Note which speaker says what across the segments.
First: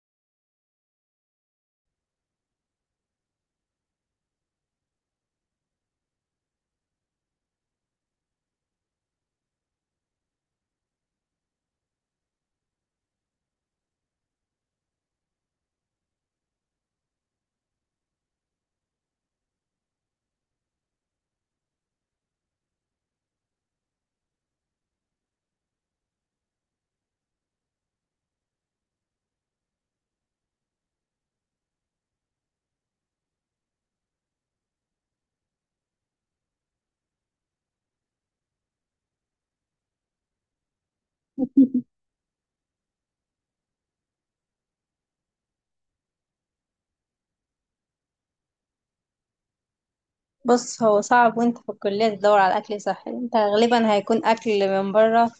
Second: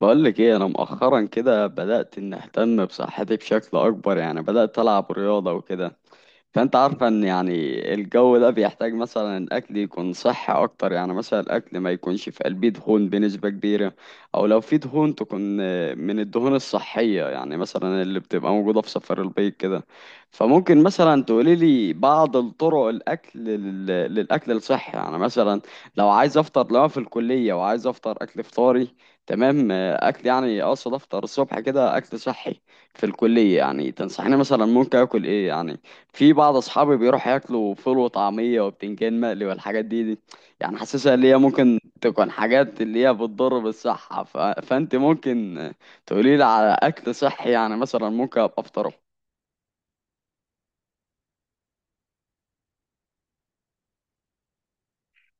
Speaker 1: بقولك ايه، انا مؤخرا كده بدأت ان اهتم بصحتي بشكل اكبر. يعني بدأت العب رياضة وكده. فانت عارفة ان يعني، الجو ده بيحتاج مثلا الاكل يكون صحي اكتر. يعني مثلا الاكل ما يكونش في قلبيه دهون بنسبة كبيرة، او لو في دهون تكون من الدهون الصحية، يعني مثلا اللي بتبقى موجودة في صفار البيض كده. فممكن مثلا تقولي لي بعض الطرق الاكل للاكل الصحي، يعني مثلا لو عايز افطر لو أنا في الكلية وعايز افطر اكل فطاري. تمام. اكل، يعني اقصد افطر الصبح كده اكل صحي في الكلية. يعني تنصحني مثلا ممكن اكل ايه يعني؟ في بعض اصحابي بيروحوا ياكلوا فول وطعميه وبتنجان مقلي والحاجات دي. يعني حاسسها اللي هي ممكن تكون حاجات اللي هي بتضر بالصحه، فانت ممكن تقولي لي على اكل صحي، يعني مثلا ممكن ابقى افطره.
Speaker 2: بص هو صعب وانت في الكلية تدور على أكل صحي. انت غالبا هيكون أكل من بره،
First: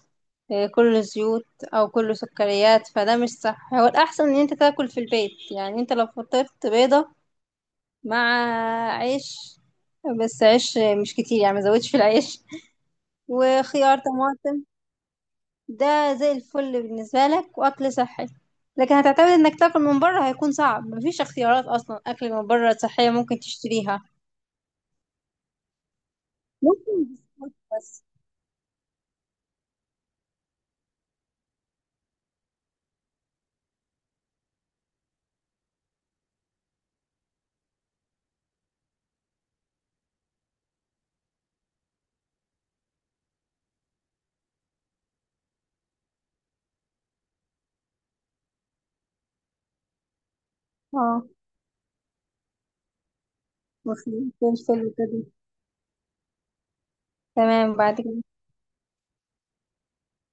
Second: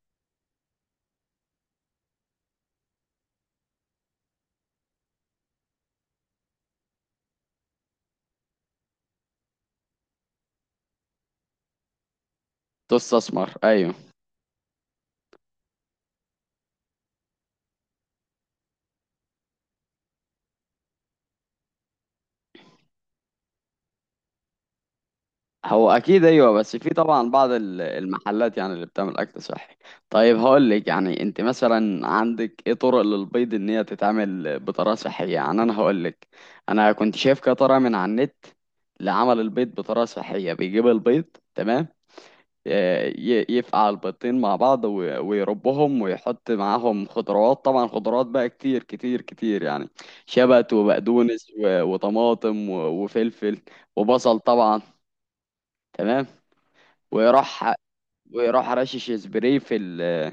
Speaker 2: كله زيوت أو كله سكريات. فده مش صح، هو الأحسن إن انت تاكل في البيت. يعني انت لو فطرت بيضة مع عيش، بس عيش مش كتير يعني مزودش في العيش،
Speaker 1: تستثمر، ايوه.
Speaker 2: وخيار طماطم، ده زي الفل بالنسبة لك وأكل صحي. لكن هتعتمد انك تاكل من بره، هيكون صعب، مفيش اختيارات اصلا اكل من بره صحية ممكن تشتريها.
Speaker 1: هو اكيد ايوه، بس في
Speaker 2: ممكن
Speaker 1: طبعا بعض
Speaker 2: بسكوت بس.
Speaker 1: المحلات يعني اللي بتعمل اكل صحي. طيب، هقول لك، يعني انت مثلا عندك ايه طرق للبيض ان هي تتعمل بطريقه صحيه؟ يعني انا هقول لك، انا كنت شايف كده طريقه من على النت لعمل البيض بطريقه صحيه. بيجيب البيض، تمام. يفقع البيضتين مع بعض ويربهم ويحط معاهم خضروات، طبعا خضروات بقى كتير كتير كتير، يعني شبت
Speaker 2: اه،
Speaker 1: وبقدونس وطماطم وفلفل
Speaker 2: مفهوم،
Speaker 1: وبصل طبعا.
Speaker 2: فلفل وكده.
Speaker 1: تمام. وراح
Speaker 2: تمام بعد كده.
Speaker 1: وراح رشش سبراي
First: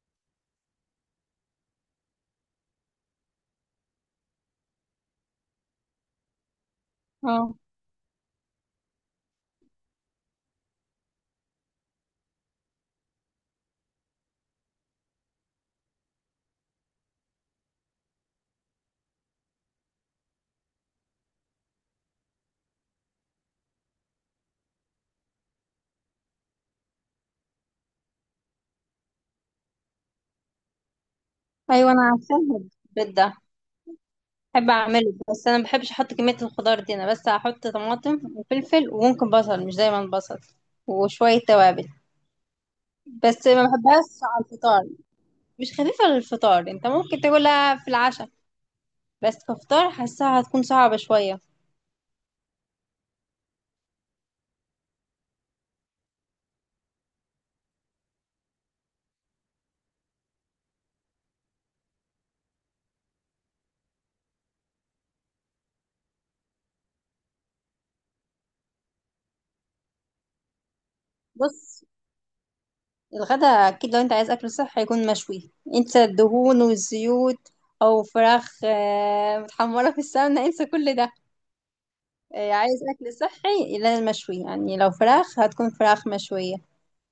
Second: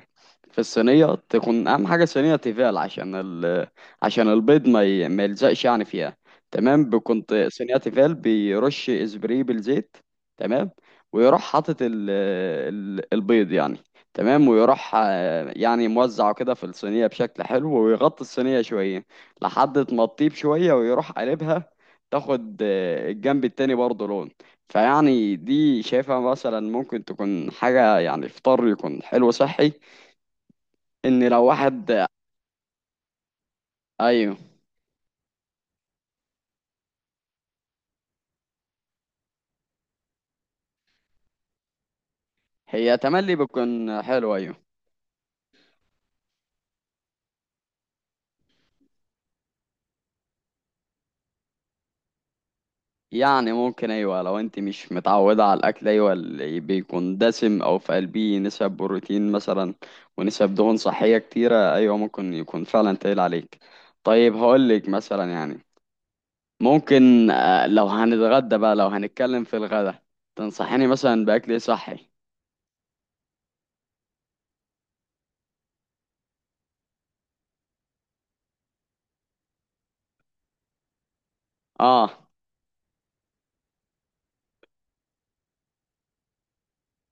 Speaker 1: في الصينية، تكون أهم حاجة صينية تيفال، عشان عشان البيض ما يلزقش يعني فيها. تمام. كنت
Speaker 2: اه،
Speaker 1: صينية تيفال بيرش سبراي بالزيت. تمام. ويروح حاطط البيض يعني. تمام. ويروح يعني موزعه كده في الصينية بشكل حلو، ويغطي الصينية شوية لحد ما تطيب شوية، ويروح قلبها، تاخد الجنب التاني برضه لون. فيعني دي شايفها مثلا ممكن تكون حاجة، يعني فطار يكون حلو صحي ان لو واحد.
Speaker 2: ايوه انا عارفاها، البيت ده
Speaker 1: ايوه.
Speaker 2: بحب اعمله، بس انا ما بحبش احط كميه الخضار دي، انا بس هحط طماطم وفلفل وممكن بصل، مش دايما بصل، وشويه توابل.
Speaker 1: هي تملي
Speaker 2: بس ما
Speaker 1: بتكون
Speaker 2: بحبهاش
Speaker 1: حلو،
Speaker 2: على
Speaker 1: ايوه.
Speaker 2: الفطار، مش خفيفه للفطار، انت ممكن تاكلها في العشاء، بس كفطار حاساها هتكون صعبه شويه.
Speaker 1: يعني ممكن، ايوه لو انت مش متعودة على الاكل، ايوه اللي بيكون دسم او في قلبيه نسب بروتين مثلا، ونسب دهون صحية كتيرة، ايوه ممكن يكون فعلا تقيل عليك. طيب، هقولك مثلا يعني، ممكن لو هنتغدى بقى لو هنتكلم في الغدا، تنصحيني مثلا باكل إيه
Speaker 2: بص،
Speaker 1: صحي؟
Speaker 2: الغدا اكيد لو انت عايز اكل صحي هيكون مشوي، انسى الدهون والزيوت، او فراخ متحمره في السمنه، انسى كل ده.
Speaker 1: اه،
Speaker 2: عايز أكل صحي لازم مشوي، يعني لو فراخ هتكون فراخ مشوية،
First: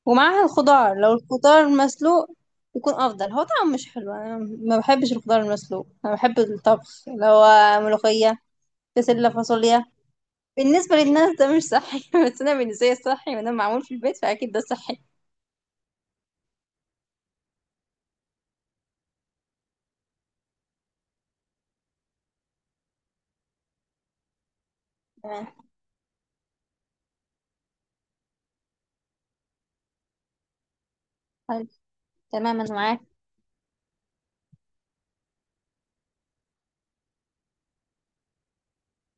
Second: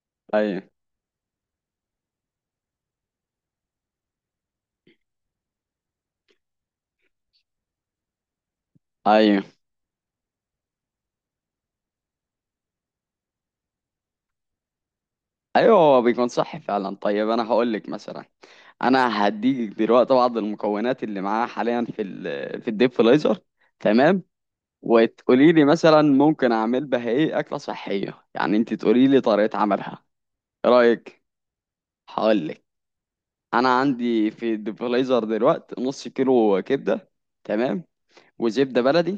Speaker 2: ومعاها
Speaker 1: ايوه،
Speaker 2: الخضار، لو الخضار مسلوق يكون أفضل. هو طعمه مش حلو، أنا ما بحبش الخضار المسلوق، أنا بحب الطبخ اللي هو ملوخية، بسلة،
Speaker 1: ايوه،
Speaker 2: فاصوليا. بالنسبة للناس ده مش صحي بس أنا بالنسبة لي صحي، وأنا معمول في البيت فأكيد ده صحي.
Speaker 1: ايوه، هو بيكون صح فعلا. طيب، انا هقول لك مثلا، انا هديك دلوقتي بعض المكونات اللي معاها حاليا في الديب فريزر. تمام. وتقولي
Speaker 2: تمام.
Speaker 1: لي مثلا ممكن اعمل بها ايه اكله صحيه؟ يعني انت تقولي لي طريقه عملها. ايه رايك؟
Speaker 2: حلو.
Speaker 1: هقول
Speaker 2: تمام
Speaker 1: لك،
Speaker 2: أنا معاك.
Speaker 1: انا عندي في الديب فريزر دلوقتي نص كيلو كبده. تمام. وزبده بلدي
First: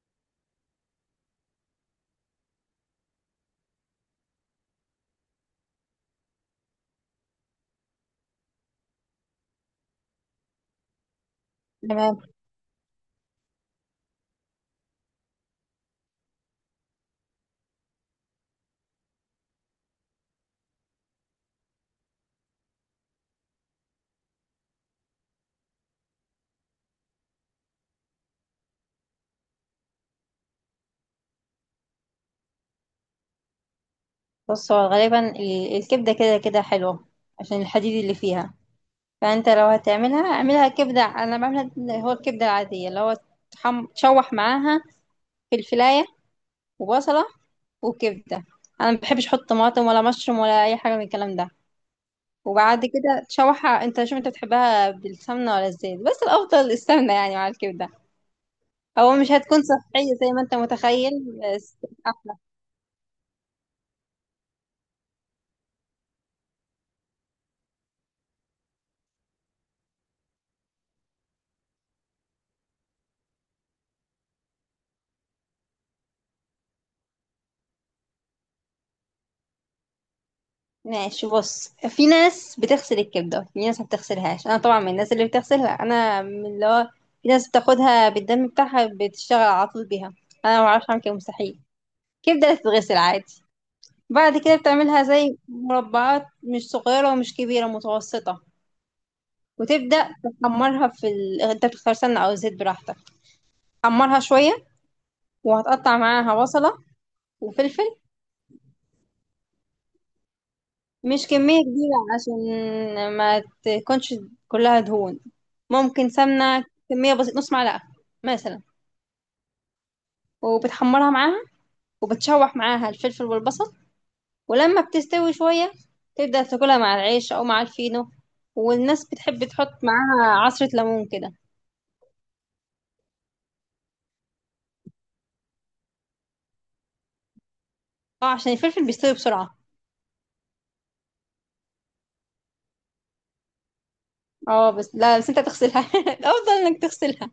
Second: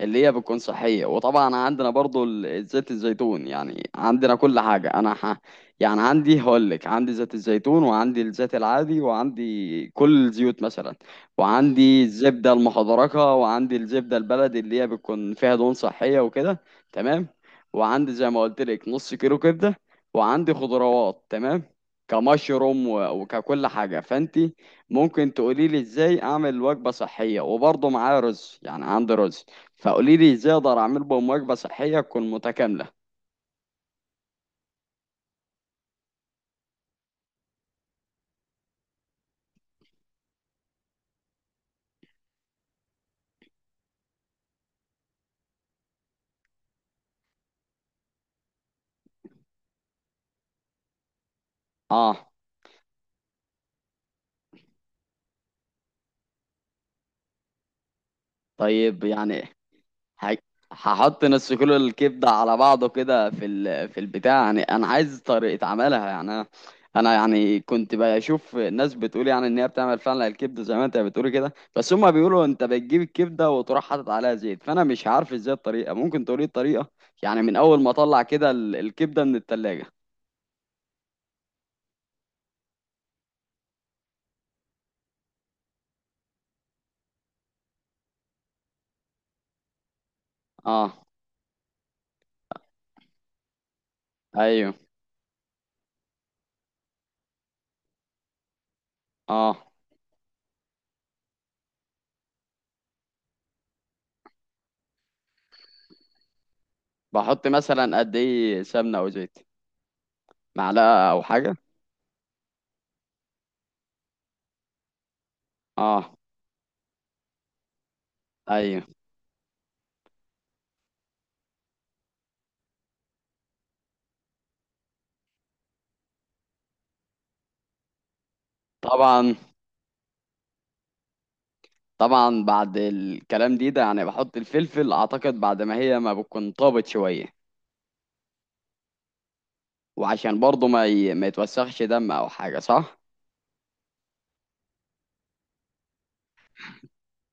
Speaker 1: اللي هي بتكون صحية، وطبعا عندنا برضو زيت الزيتون. يعني عندنا كل حاجة، يعني عندي، هقولك عندي زيت الزيتون، وعندي الزيت العادي، وعندي كل الزيوت مثلا، وعندي
Speaker 2: تمام،
Speaker 1: الزبدة المحضركة، وعندي الزبدة البلدي اللي هي بتكون فيها دهون صحية وكده. تمام. وعندي زي ما قلت لك نص كيلو كبدة، وعندي خضروات. تمام. كمشروم وككل حاجة. فأنت ممكن تقولي لي إزاي أعمل وجبة صحية؟ وبرضه معايا رز، يعني عندي رز، فقولي لي ازاي اقدر اعمل بهم وجبه صحيه تكون متكامله.
Speaker 2: بص هو غالبا الكبدة كده كده حلوة، عشان الحديد اللي فيها. فانت لو هتعملها اعملها كبدة، انا بعملها اللي هو الكبدة العادية، اللي هو تشوح معاها فلفلاية وبصلة وكبدة، انا ما بحبش احط طماطم ولا مشروم ولا اي حاجة من الكلام ده.
Speaker 1: اه.
Speaker 2: وبعد كده تشوحها، انت شوف انت بتحبها بالسمنة ولا الزيت، بس الافضل السمنة يعني مع الكبدة،
Speaker 1: طيب،
Speaker 2: او مش
Speaker 1: يعني،
Speaker 2: هتكون صحية زي
Speaker 1: ه-
Speaker 2: ما انت متخيل.
Speaker 1: هحط نص كيلو
Speaker 2: بس
Speaker 1: الكبده على بعضه كده في البتاع، يعني انا عايز طريقه عملها. يعني انا، أنا يعني كنت بشوف ناس بتقول يعني ان هي بتعمل فعلا الكبده زي ما انت بتقولي كده، بس هما بيقولوا انت بتجيب الكبده وتروح حاطط عليها زيت. فانا مش عارف ازاي الطريقه، ممكن تقولي الطريقه، يعني من اول ما اطلع كده الكبده من التلاجة.
Speaker 2: ماشي. بص، في ناس بتغسل الكبدة، في ناس ما بتغسلهاش، انا طبعا من الناس اللي بتغسلها، انا من اللي هو، في ناس بتاخدها بالدم بتاعها بتشتغل على طول بيها، انا ما بعرفش اعمل
Speaker 1: اه،
Speaker 2: كده، مستحيل. الكبدة بتتغسل عادي، بعد كده
Speaker 1: ايوه،
Speaker 2: بتعملها زي مربعات مش صغيرة ومش كبيرة، متوسطة،
Speaker 1: اه.
Speaker 2: وتبدأ تحمرها في انت بتختار سمنة او زيت براحتك، حمرها شوية، وهتقطع معاها بصلة
Speaker 1: بحط
Speaker 2: وفلفل،
Speaker 1: مثلا قد ايه سمنه او زيت؟ معلقة أو
Speaker 2: مش
Speaker 1: حاجة؟
Speaker 2: كمية كبيرة عشان ما تكونش كلها دهون، ممكن
Speaker 1: اه،
Speaker 2: سمنة كمية بسيطة نص معلقة مثلا،
Speaker 1: أيوه،
Speaker 2: وبتحمرها معاها، وبتشوح معاها الفلفل والبصل، ولما بتستوي شوية تبدأ تاكلها مع العيش أو مع الفينو، والناس
Speaker 1: طبعا،
Speaker 2: بتحب تحط معاها عصرة ليمون كده.
Speaker 1: طبعا. بعد الكلام ده يعني بحط الفلفل، أعتقد بعد ما هي ما بتكون طابت شوية.
Speaker 2: اه، عشان الفلفل بيستوي بسرعة.
Speaker 1: وعشان برضه ما يتوسخش دم أو حاجة، صح؟
Speaker 2: اه، بس لا، بس انت هتغسلها الأفضل انك تغسلها.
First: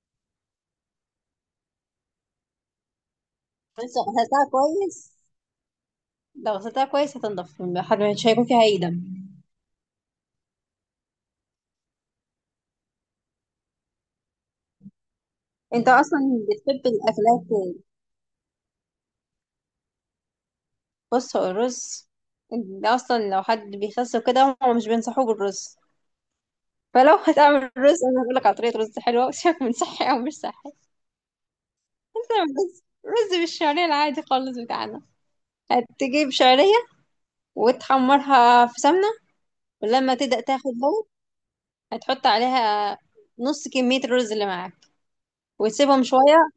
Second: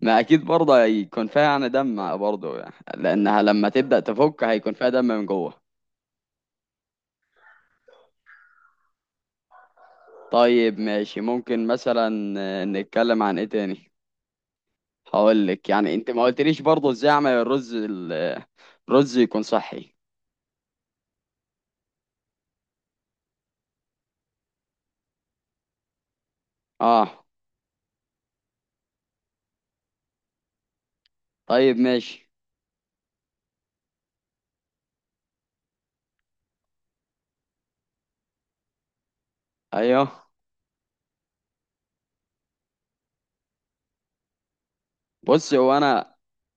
Speaker 1: ما أكيد برضه هيكون فيها يعني دم برضه، يعني لأنها لما
Speaker 2: بس
Speaker 1: تبدأ تفك هيكون فيها دم من جوه.
Speaker 2: لو غسلتها كويس هتنضف، مش هيكون فيها أي دم.
Speaker 1: طيب، ماشي. ممكن مثلا نتكلم عن إيه تاني؟ هقولك،
Speaker 2: انت
Speaker 1: يعني أنت
Speaker 2: اصلا
Speaker 1: ما قلتليش
Speaker 2: بتحب
Speaker 1: برضه إزاي أعمل
Speaker 2: الاكلات.
Speaker 1: الرز الرز يكون صحي.
Speaker 2: بص، هو الرز ده اصلا لو حد بيخس وكده هم مش بينصحوه بالرز، فلو
Speaker 1: اه،
Speaker 2: هتعمل رز انا هقول لك على طريقه رز حلوه وشك من صحي او مش صحي.
Speaker 1: طيب،
Speaker 2: انت
Speaker 1: ماشي،
Speaker 2: تعمل رز بالشعريه العادي خالص بتاعنا، هتجيب شعريه وتحمرها في سمنه، ولما
Speaker 1: ايوه.
Speaker 2: تبدا تاخد لون هتحط عليها نص كميه الرز اللي معاك
Speaker 1: بص هو
Speaker 2: وتسيبهم
Speaker 1: انا
Speaker 2: شويه.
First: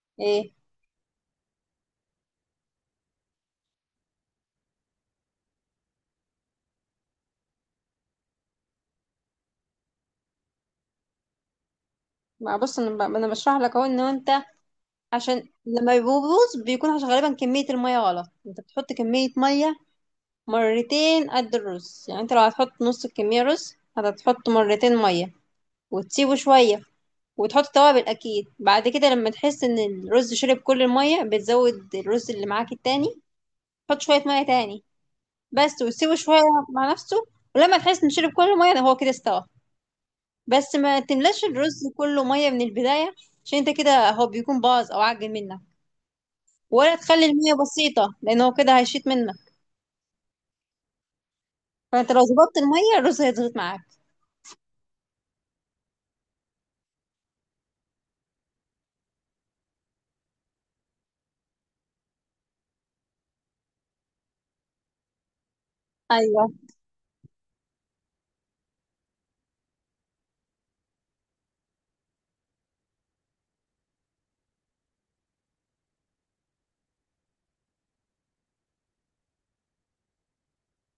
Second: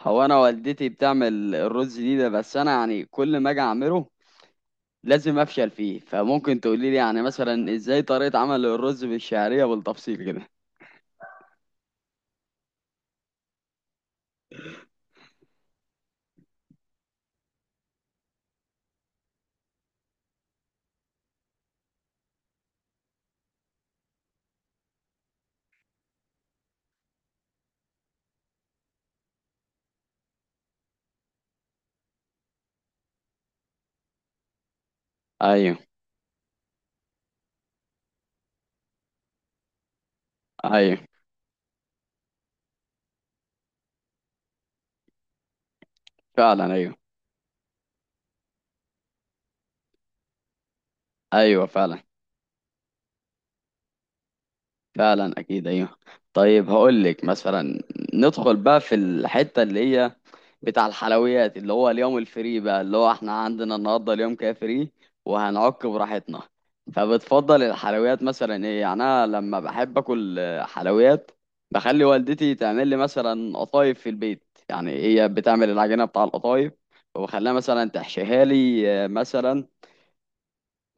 Speaker 1: هو انا
Speaker 2: ايه.
Speaker 1: والدتي بتعمل الرز ده، بس انا يعني كل ما اجي اعمله لازم افشل فيه. فممكن تقولي لي يعني مثلا ازاي طريقة عمل الرز بالشعرية بالتفصيل كده؟
Speaker 2: ما بص، أنا بشرح لك اهو، ان انت عشان لما بيبوظ بيكون عشان غالبا كميه الميه غلط، انت بتحط كميه ميه مرتين قد الرز، يعني انت لو هتحط نص الكمية رز هتحط مرتين مية، وتسيبه شوية، وتحط توابل أكيد، بعد كده لما تحس إن الرز شرب كل المية بتزود الرز اللي معاك التاني، تحط شوية مية تاني
Speaker 1: ايوه،
Speaker 2: بس، وتسيبه شوية مع نفسه، ولما تحس إن شرب كل المية ده هو كده استوى. بس ما
Speaker 1: ايوه،
Speaker 2: تملاش الرز كله مية من البداية، عشان انت كده هو بيكون باظ أو عجن منك،
Speaker 1: فعلا، ايوه،
Speaker 2: ولا تخلي المية بسيطة لأن هو كده هيشيط منك،
Speaker 1: ايوه، فعلا،
Speaker 2: فانت لو ظبطت المية الرز هيضغط معاك.
Speaker 1: فعلا، اكيد ايوه. طيب، هقول لك مثلا، ندخل بقى في الحته اللي هي بتاع الحلويات، اللي هو اليوم الفري بقى، اللي هو احنا عندنا النهارده اليوم كده فري وهنعك براحتنا.
Speaker 2: ايوه.
Speaker 1: فبتفضل الحلويات مثلا ايه؟ يعني انا لما بحب اكل حلويات، بخلي والدتي تعمل لي مثلا قطايف في البيت. يعني هي بتعمل العجينه بتاع القطايف، وبخليها مثلا تحشيها لي مثلا،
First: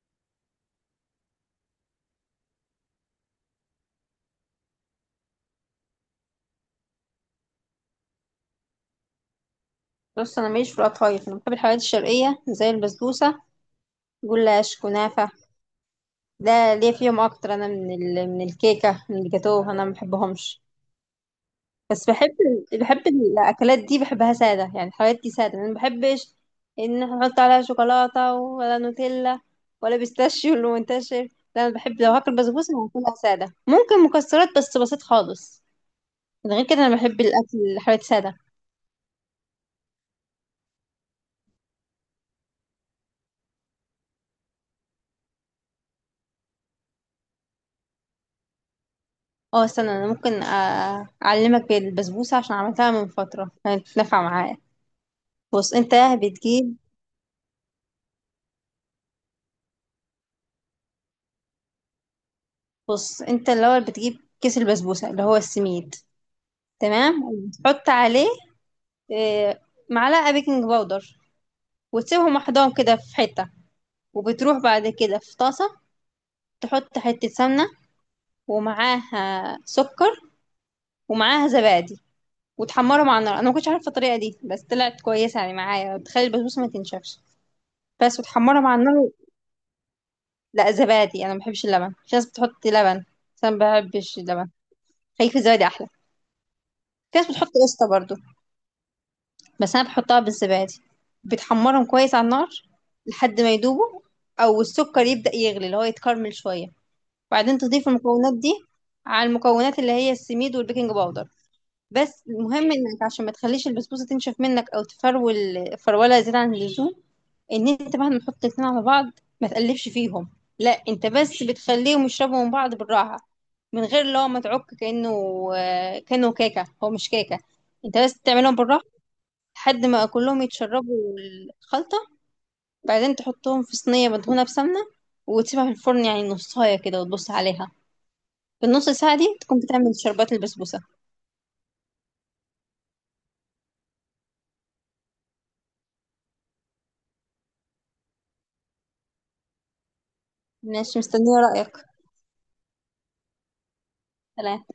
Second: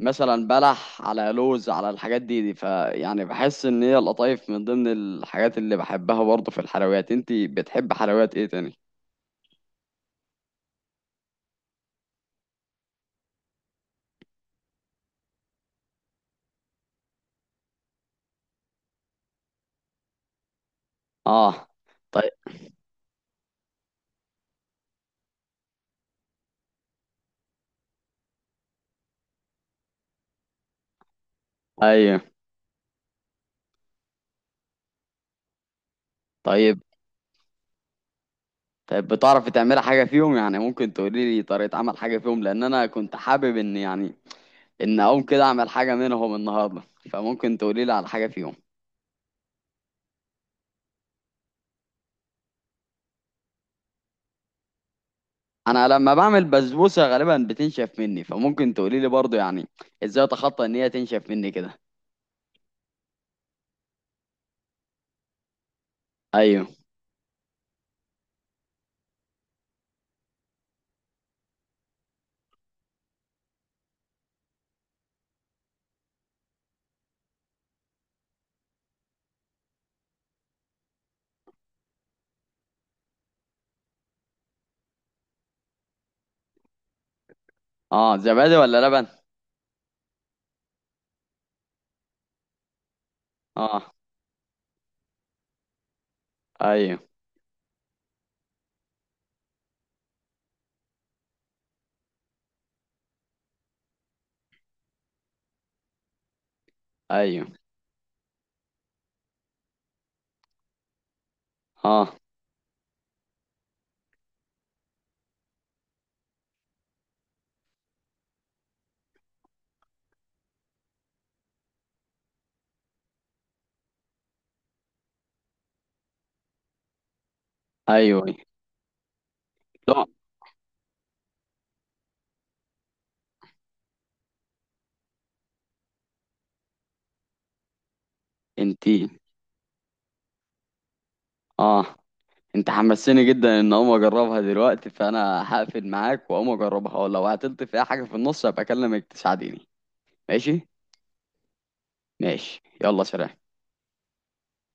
Speaker 1: مثلا بلح، على لوز، على الحاجات دي. فيعني بحس ان هي القطايف من ضمن الحاجات اللي بحبها برضه في الحلويات. انتي بتحب حلويات ايه تاني؟
Speaker 2: بص، انا ماليش في القطايف، انا بحب الحلويات الشرقيه زي البسبوسه، جلاش، كنافه، ده ليا فيهم اكتر، انا من من الكيكه من الجاتوه انا ما بحبهمش.
Speaker 1: اه،
Speaker 2: بس
Speaker 1: طيب،
Speaker 2: بحب الاكلات دي، بحبها ساده، يعني الحلويات دي ساده انا ما بحبش ان احنا نحط عليها شوكولاته ولا نوتيلا ولا بيستاشيو اللي منتشر، لا، انا بحب لو
Speaker 1: ايوه،
Speaker 2: هاكل بسبوسه هاكلها ساده، ممكن مكسرات بس بسيط خالص. غير
Speaker 1: طيب،
Speaker 2: كده انا بحب الاكل الحلويات ساده.
Speaker 1: طيب. بتعرفي تعملي حاجه فيهم؟ يعني ممكن تقولي لي طريقه عمل حاجه فيهم، لان انا كنت حابب ان يعني ان اقوم كده اعمل حاجه منهم النهارده، فممكن تقولي لي على حاجه فيهم.
Speaker 2: اه، استنى، انا ممكن اعلمك بالبسبوسه عشان عملتها من فتره، كانت نافعه معايا. بص
Speaker 1: انا
Speaker 2: انت
Speaker 1: لما بعمل
Speaker 2: بتجيب
Speaker 1: بسبوسه غالبا بتنشف مني، فممكن تقولي لي برضه يعني ازاي اتخطى ان هي تنشف مني كده؟
Speaker 2: بص انت الاول بتجيب كيس البسبوسه اللي هو السميد،
Speaker 1: ايوه.
Speaker 2: تمام، وبتحط عليه آه، معلقه بيكنج باودر، وتسيبهم محضان كده في حته، وبتروح بعد كده في طاسه تحط حته سمنه ومعاها سكر ومعاها زبادي، وتحمرهم على النار. انا ما كنتش عارفه الطريقه دي بس طلعت كويسه يعني معايا، بتخلي البسبوسه ما تنشفش.
Speaker 1: اه،
Speaker 2: بس
Speaker 1: زبادي
Speaker 2: وتحمرهم على
Speaker 1: ولا لبن؟
Speaker 2: النار. لا زبادي، انا ما بحبش اللبن، في ناس بتحط لبن بس انا ما
Speaker 1: اه،
Speaker 2: بحبش اللبن، خليك في الزبادي احلى.
Speaker 1: ايوه،
Speaker 2: في ناس بتحط قشطه برضو، بس انا بحطها بالزبادي. بتحمرهم كويس على النار لحد ما يدوبوا، او السكر يبدأ يغلي اللي هو يتكرمل شويه،
Speaker 1: ايوه،
Speaker 2: وبعدين تضيف المكونات دي على المكونات اللي هي السميد والبيكنج باودر.
Speaker 1: اه،
Speaker 2: بس المهم، انك عشان ما تخليش البسبوسه تنشف منك او تفرول فروله زياده عن اللزوم، ان انت مهما تحط الاتنين على بعض ما تقلبش فيهم، لا، انت بس بتخليهم يشربوا من بعض بالراحه، من غير اللي هو ما تعك كانه كانه كيكه، هو مش كيكه، انت بس
Speaker 1: ايوه، أيوة.
Speaker 2: تعملهم بالراحه لحد
Speaker 1: لا،
Speaker 2: ما كلهم يتشربوا الخلطه. بعدين تحطهم في صينيه مدهونه بسمنه وتسيبها في الفرن، يعني نصايه كده وتبص عليها، في النص
Speaker 1: انتي،
Speaker 2: ساعه دي تكون بتعمل شربات البسبوسه.
Speaker 1: اه، انت حمسيني جدا ان اقوم اجربها دلوقتي، فانا هقفل معاك واقوم اجربها، ولو عطلت في اي حاجه في النص هبقى اكلمك تساعديني. ماشي.
Speaker 2: ماشي، مستنيه رايك.
Speaker 1: ماشي، يلا، سلام.
Speaker 2: سلام.